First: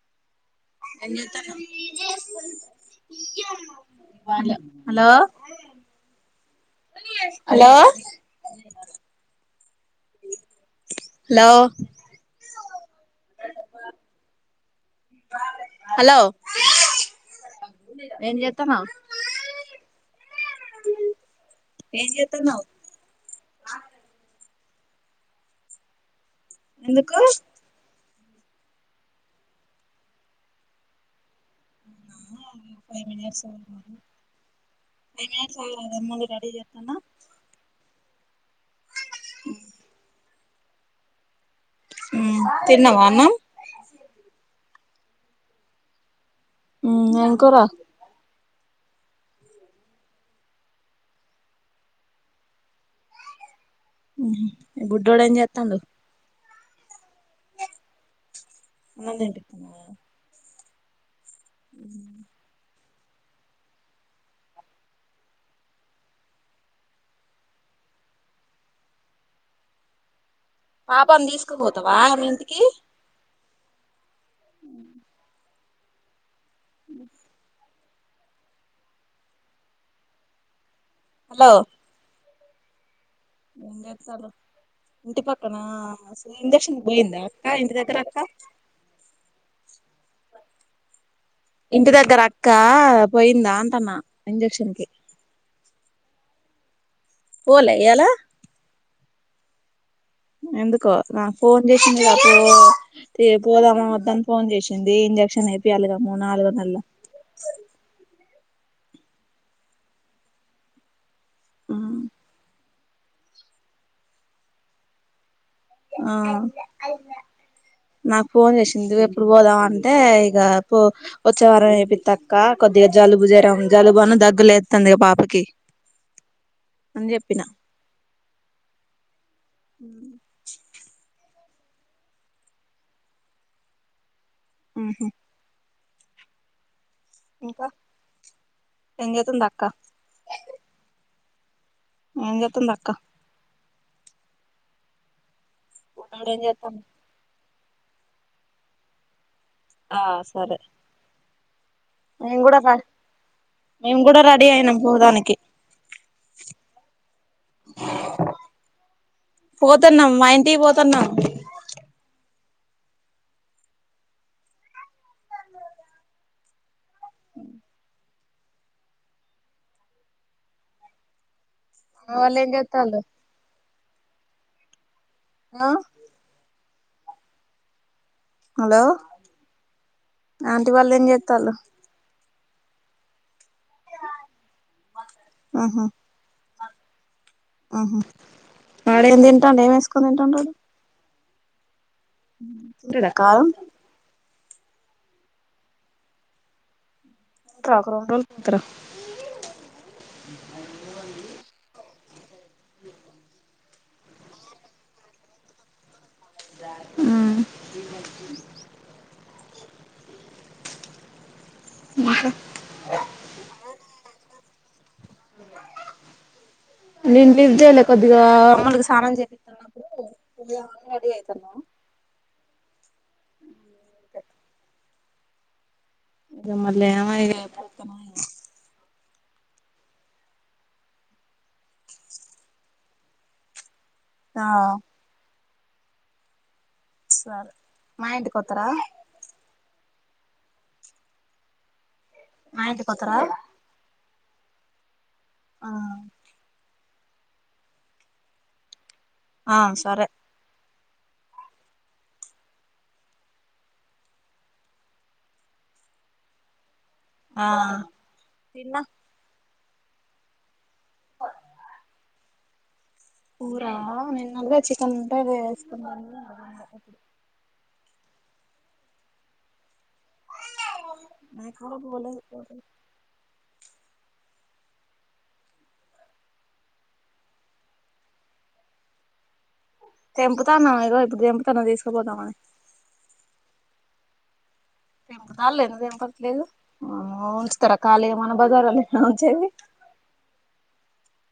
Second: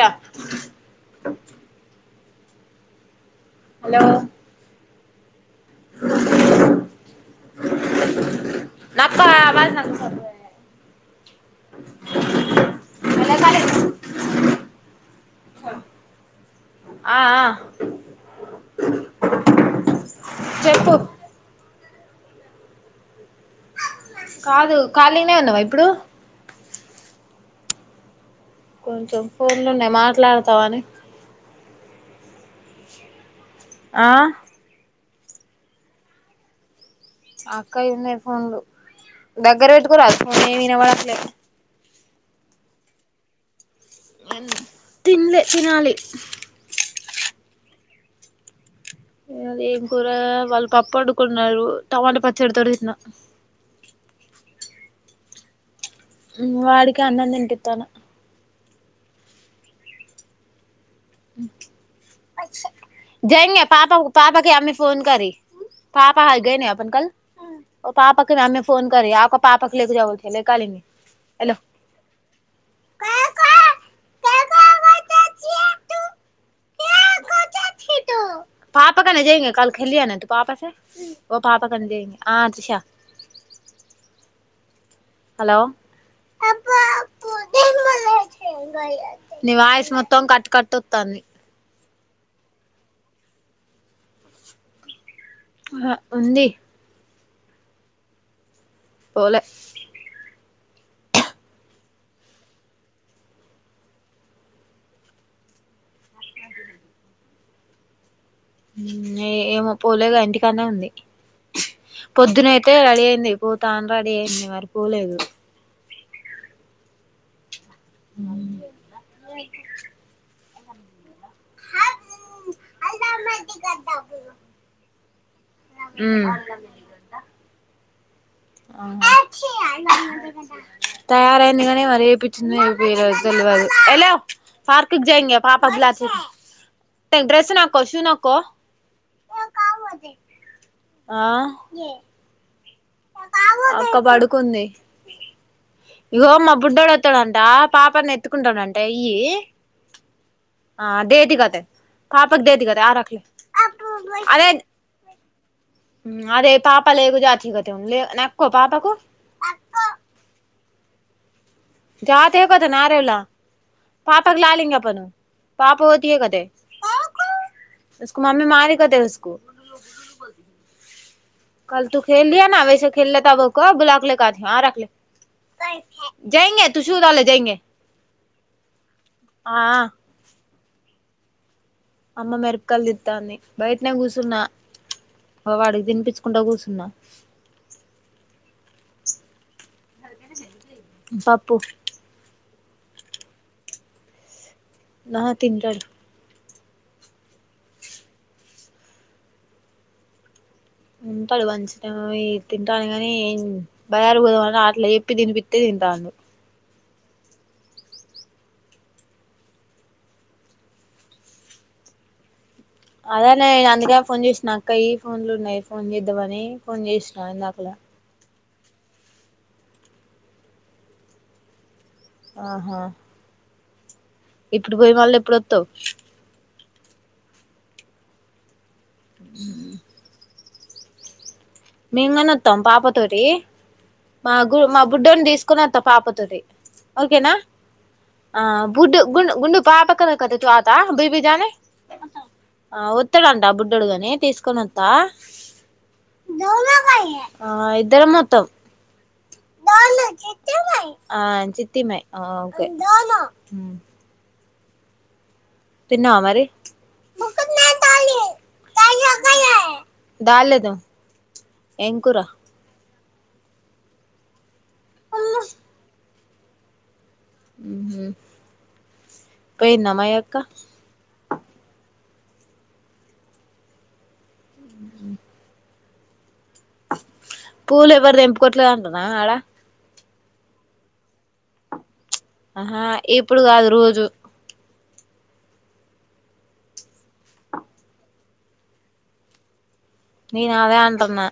hello ఏ చేస్తన్నావ్ hello అమ్మె [unintelligible] హలో వెనకాల [inaudible] హలో ఆ ఆ ఏం చెతన్నావు చెప్పు ఏం చెతున్నావు కాదు ఖాళీనే ఉన్నావా ఇప్పుడు ఎందుకు కొంచెం ఫోన్లున్నాయి మాట్లాడతావని ఫైవ్ మినిట్స్ ఆ ఫైవ్ మినిట్స్ ఆగు అమ్ముల్ని రెడీ చేస్తూన్నా అక్క ఉన్నాయి ఫోన్లు దగ్గర పెట్టుకోరాదు ఫోన్ ఎం వినబడత లేదు ఉవు తిన్నవా అన్నం తిన్లే తినాలి ఉవు ఎం కూర అది ఏం కూర వాళ్ళు పప్పు వండుకున్నారు టమాటా పచ్చడితోని తిన్న బుడ్డోడు ఎం చేత్తాండు వాడికి అన్నం తినిపితనా అన్నం తింటుందా అచ్చు [inaudible] [unintelligible] పాపనీ తీసుకుపోతావా వాళ్ళ ఇంటికి ఉహ్ ఊ వ్ [unintelligible] ఆ త్రిష ఎంచేతనావ్ ఇంటి పక్కన హలో అ ఇంజెక్షన్ పోయిందా అక్క ఇంటి దగ్గర అక్క ని వాయిస్ మొత్తం కట్టు కట్టు వత్తాంది ఇంటి దగ్గర అక్క పోయిందా అంటన్నా ఇంజక్షన్ కి ఉంది పోలే ఇయాలా పోలే ఎందుకో నాకు ఫోన్ చేసింది గా అపడు పోదామా వద్దని ఫోన్ చేసింది ఇంజక్షన్ ఏపియాలి కదా నాలుగు నెలలు ఏ ఏమో పోలేగా ఇంటికాన్నే ఉంది పొద్దున అే రెడీ అయింది పూతాని రెడీ అయింది మరి పలేదు ఆ నాకు ఫోన్ చేసిందిఎప్పుడు పోదాం అంటే ఇక పో వచ్చే వారం ఎపితక్క కొద్దిగా జలుబు చేరం జలుబాన దగ్గు లేతందిగ పాపకి అని చెప్పిన మ్ తయారయింది కాగానీ మరి ఏపిచ్చింది ఏపియలేదో తెలువదు అగలాది ఉహు ఇంకా ఏం చేతుంది అక్క [inaudible] ఎం జెతందాక్క అక్క పడుకుంది బుడ్డోడు ఇగో ఏం మా చేత్తాండు బుడ్డోడోతడంట పాపని ఎత్తుకుంటారంట ఇయ్యి ఆ సరే ఆ దది కతే మేము పాపకి కూడా దది కతే ఆ రలే మేము కూడా రెడీ అయినాం పోదానికి అదే పాప లేకు జాతికతే లే నక్కుో పాపకు తన కొద నారవలా పాపాకి ాలంగ ప పాప పోతియ కతే కు మమ్మీ మారి కదకు కల్ మా తూ ేల్ వాళ్ళు ఏం లేనా చేత్తాళ్ళు వైసేల్లేత కబ్ బులాకలే కా రకలే హలో ఆ హలో ఆ ఆంటీ వాళ్ళు ఏం చెత్తళ్ళు అమ్మ మెరుపకాయలుతితంది బయాట్నే కూర్చున్నా అగొ వాడికి తినిపించుకుంటా కూసు న్నా ఆహ వాడెం చేతండు ఏం ఏస్కో తింటాండు తింటంట అడు పప్పు ంటడా కారం ఆ తింటాడు ట్ర మరి రెండురోలు తర ఉంటాడు మంచిినే తింతాండూ కాని ఏం బయాలుకు పోదామని అట్లా ఏప్పి తినిపితె తింతాండూ హు ఇంకా అదే నే అందుకే ఫోన్ చేసిన అక్కయ ఫోన్లు ఉన్నాయి ఫోన్ చేద్దామని ఫోన్ చేసినా నిను లిఫ్ట్ ఇందాకలా చేయాలె కొద్దిగా ఆగం మిమ్మకి స్నానం చేపిస్తున్నప్పుడు రెడీ అవుతున్నాము ఆహా ఇప్పుడు పోయి మళ్ళ ఎప్పుడు వత్తావు ఇగ మళ్ళ ఏమో ఇగ ఎప్పుడోతానో అ మేము కనొతం పాప తోటి మా ఆ గు మా బుడ్డోన్ని తీస్ కూనోత పాపతోటి ఓకేనా సరే మా ఇంటికి ఆ వత్తరా బుడ్డు గు గుండ్ మా ఆ ఇంటికి వత్తరా ఒత్తడంట బుడ్డోడుగాని తీసుకొని నోత్త ఆ ఆ ఇద్దరమొత్తం ఆ సరే ఆ చితిీమై ఆ ఓకే తిన్నవ మరి ఆ తిన్న ఎం కూరా కురా నిన్నటిదే చికెన్ ఉంటే వేసుకున్న పోయింద మా అక్క ఓ ఆ పూలు ఎవర్వు తెంపుకొట్లే అంటునా ఆడ తెంపుతన్నా ఇగో ఇప్పుడు తెంపుతన తీస్ ఆహా ఇప్పుడు కాదు రోజు తెంపుతార్లె ఎందుకు తెంపట్లేదు ఉంచుతారా అక్క అళ్ళయి మన బజారలో ఇంటిన ఉంచేది నేను అదే అంటున్నా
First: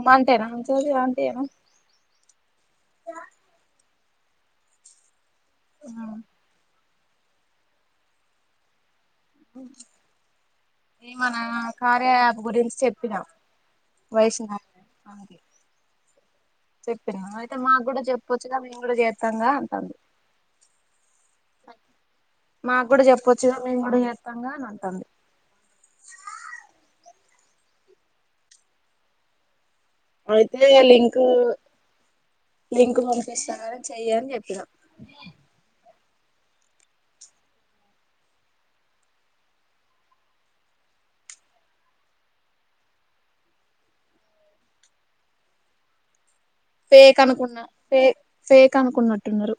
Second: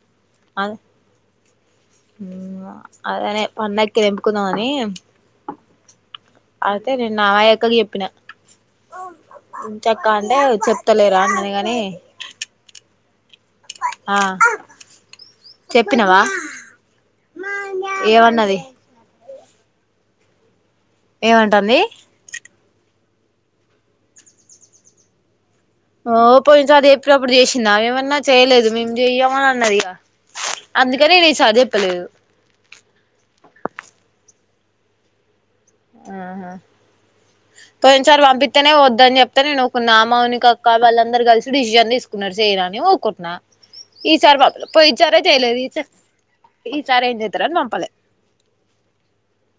ఉమంటేనా సజీ అ ఆంటి ఏన హు అదనే పండక్కి తెంపుకుందామాని ఆ నిన్న ఆ అక్కకి చెప్పిన ఉంచక్క అంటే చెప్తలేరా ఇంగో అన్నది నేను కాని కర్యా ఏప్ గురించి చెప్పినా ఆ వయసిమమ్ చెప్పినవా చెప్పినా అయితే మాకు గూడా చెప్పొచ్చుగా ఏమన్నది మేము కూడా చేస్తాంగా అంటన ఏవ్అంటంది పుచు మేము గూడా చేస్తాంగా అని అంటంది ఓ పోయినసారి చెప్పినప్పుడు చేసిందా ఏమన్నా చేయలేదు మేము చేయ్యము అని అన్నది ఇగ అయితే అందుకనే లింకు నేను ఈసారి చెప్పలేదు లింక్ పంపిస్తానని చెయ్య అని చెప్పినా అ ఆహా పోయినసారి పంపిత్తెనే వద్దని చెప్తే నుకు నా మౌనిక అక్క వాళ్ళందరు కలిసి డెసిషన్ తీసుకు నడ్ చేయ్యనని ఊక్కుట్న్ ఈసారి మత్లమ్ పోయిన్సారే చేయలేదు ఈ ఫేక్ అనుకున్న ఫే ఫేక్ అనుకున్నట్టున్నారు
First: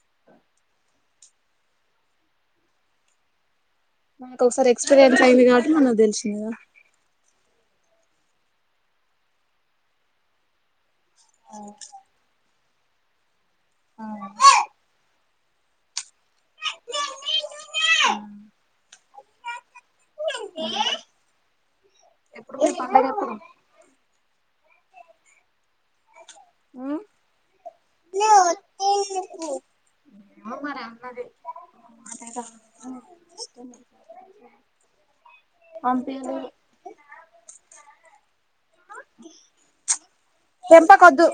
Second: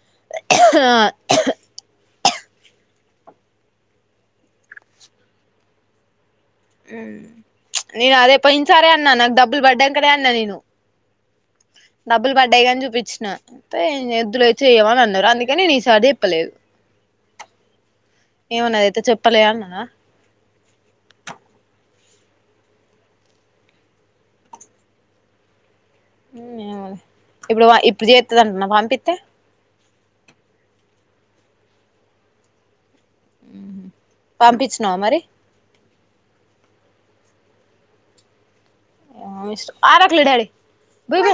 ఆ నాకు ఒకసారి ఎక్స్పీరియన్స్ అయింది కాబట్టి మన తెలిసిందిగా హ్మ్ నేను అదే పోయిన సరే అన్నా నాకు డబ్బులు పడ్డాకనేే అన్నా నేను డబ్బులు పడ్డాయని చూపించిన అయితే వద్దు లే చెయ్యమని అన్నారు అందుక్ కానీ నీ సారి చెప్పలేదు ఏమన్నాదైతే చెప్పలే అన్నాన ఎప్పుడు పోయ్ పండగప్పుడు ఏమోలే ఇప్పుడు వ ఇప్పుడు చేత్తది అంటన్నావ్ పంపిత్తె అదే అదేగ హ్మ్ హు పంపించినావా మరి పంపియలేదు అనాకలే డాడీ బోయ్ తెంపకొద్దు బో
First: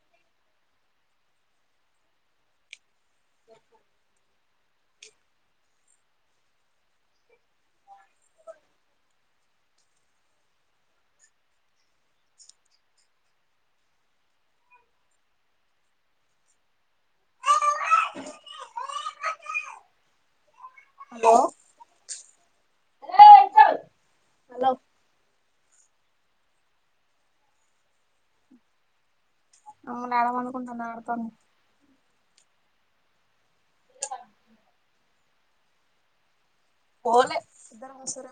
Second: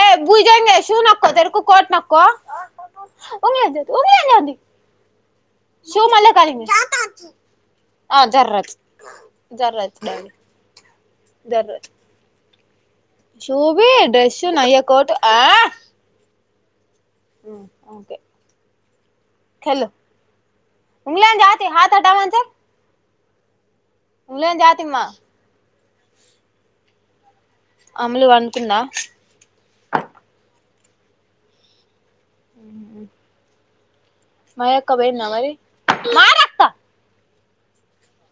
ఏ బుజాంగే శున్నక్కో తెరకు కోట్ నక్కొ ఉగ్లే దేతు ఉగ్రే జాంది ఆ శూ మళ్ళె కాలిగెస్ ఆ జర్రాచ్చ జర్ర డాలు జర్రా షూబి డ్రెస్సు నయ్య కోట్ ఆహ్ హ్మ్ ఆ కెళ్ళు హలో ఇంగ్లాన్ జాతి హతటవన్ ఇంగ్లన్ హలో జాతిమ అమ్ములు ఒనుకుంద అమ్ముల్ ఎడ ఒడుకుంటాది ఆడతాని అమ్మ మయక్కబొయింద మరి పోల్లే ఇద్దరం వస్తార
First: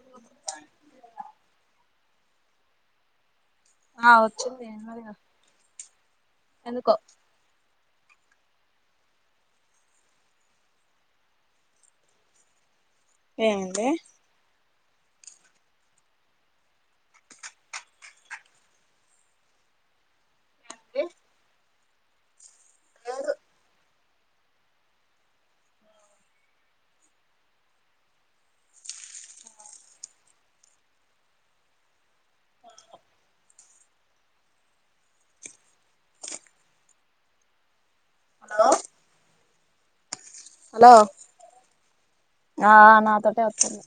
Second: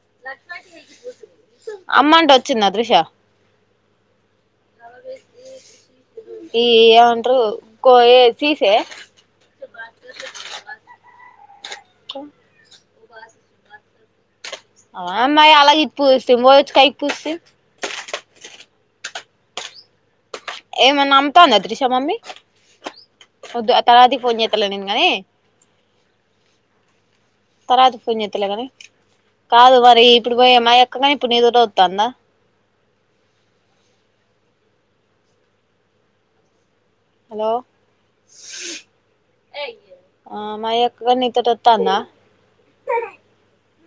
అమ్మంట వచ్చింద త్రిష అవు ఈ ఎందుకో ఏమంటారు కో ఏ సీసే క ఏంది ఆ అమ్మాయి అలాగ ఇది పూస్తే మోచ్చు కాయకి పూస్తే ఈమె నమతా నా ద్రిస్ మమ్మీ వద్దు ఆ తర్వాతి ఫోన్ చేస్తలే నేను కాని తర్వాత ఫోన్ చెత్తలెగానీ కాదు మరి ఇప్పుడు పోయ మా అక్కగానీ ఇప్పుడు నీతోటి వత్తాందా హలో హలో అయ్యో హలో ఆ నా తోటే వత్తుంది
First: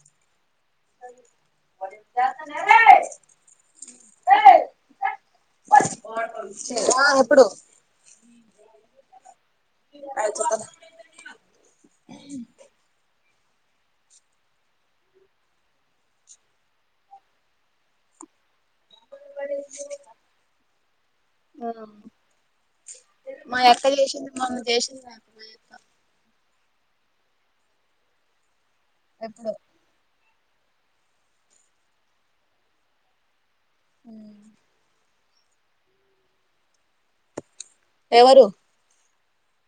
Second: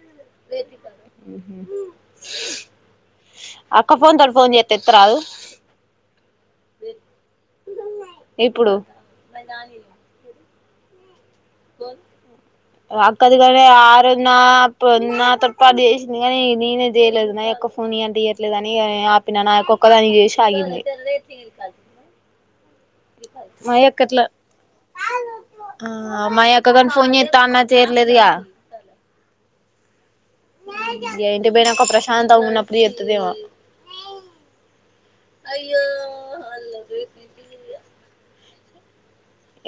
అక్క ఫోన్ తోటి ఫోన్ చేత్త ఎత్త రాదు ఎప్పుడు ఇప్పుడు చెప్తాను ఆ అదిగానే అరుణ నాతో పాటు చేసింది కానీ నేనే చేయలేదు మా యొక్క ఫోన్ ఇయ్ అంటే ఇయ్యట్లేదుని ఆపినాన ఒక్కొక్క దానికి చేసి ఆగింది మా అక్క యక్క ఎట్లా చేసింది మమ చేసిందిక మా అక్క కదా ఫోన్ చేత్త అన్నది చేయలేదుగా ఎప్పుడు ఇంటికి పోయినాక ప్రశాంతంగా ఉన్నప్పుడు చేత్తదేమో ఉమ్ అయ్యో [unintelligible] ఎవరు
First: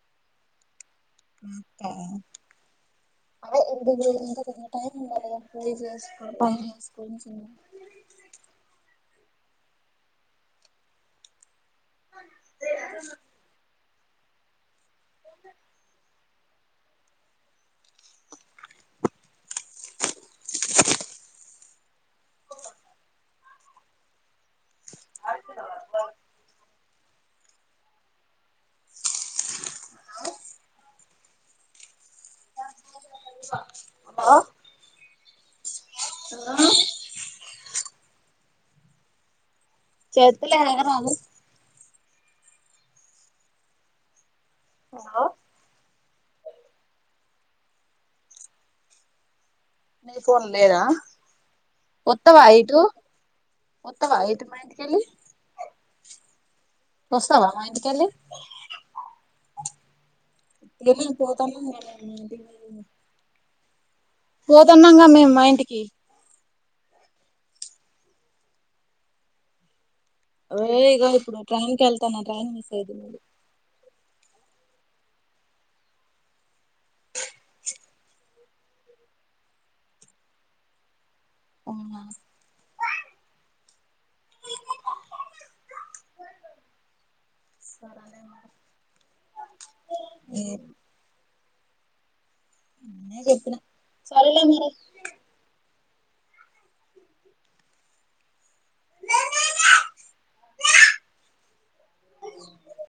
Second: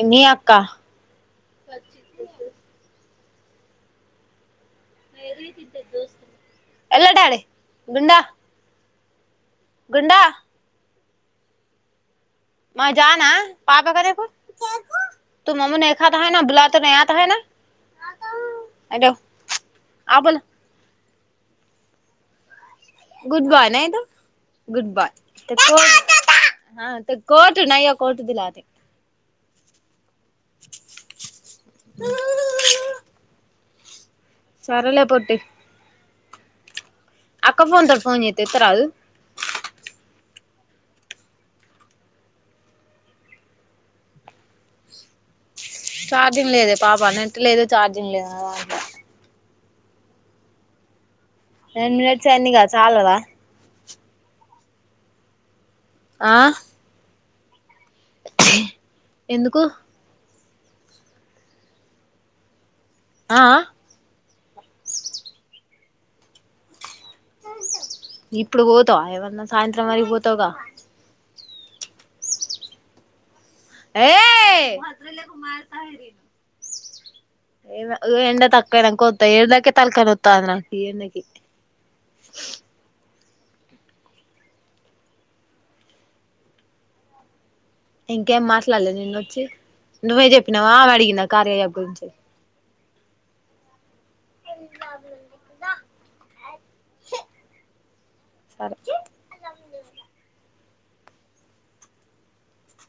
ఏంది అక్క ఉమ్ ఉ [unintelligible] టైమ్ ఉండాలి కదా అవి చేసుకుని పని ఎల్ల చేసుకుని డాడీ గుండా గుండా మా జానా పాప [unintelligible] తూ మమ్ము నాయ్ ఖాతా బోలాతా మై ఆతా హై నా ఆత హూ ఆ బోలో good bye night good bye ఆ కోట్ నయా కోర్టు దిలాది ఆ సరేలే పొట్టి ఆ అక్క ఫోన్ తోటి ఫోన్ చెత్త ఎత్తరాదు చేత్తులే ఎగనాదు ఆ ఛార్జింగ్ లేదే పాప నెట్ లేదు చార్జింగ్ లేదు అ నీ ఫోన్ లేదా టెన్ మినిట్స్ అయింది ఇగ చాలదా ఒత్తవ అయితే మా ఇంటికెళ్ళి ఆ వస్తావా మా ఇంటికి ఎందుకు ఏమైంది పోత అన్నారు కదా మీ ఇంటికి ఆ పోతున్నాంగా మేము మా ఇంటికి ఇప్పుడు పోతవ ఏమన్నా సాయంత్రం వరకు పోత లే ఇక ఇప్పుడు ట్రైన్ క వెళ్తాను ట్రైన్ మిస్ అయితది ఏ ఏ ఎండ తక్కవాయినాక ఒత్త ఎండకి తల్కనొత్తా ది నాకి ఈ ఎండకి అవునా సరేలే ఇంకేం మాట్లాడలే నిన్న వచ్చి నువ్వే మరి చెప్పినావా ఆమె అడిగుండా ఆ కార్యా అప్ గురించి [unintelligible] చెప్పిన సరేలే మరి సరే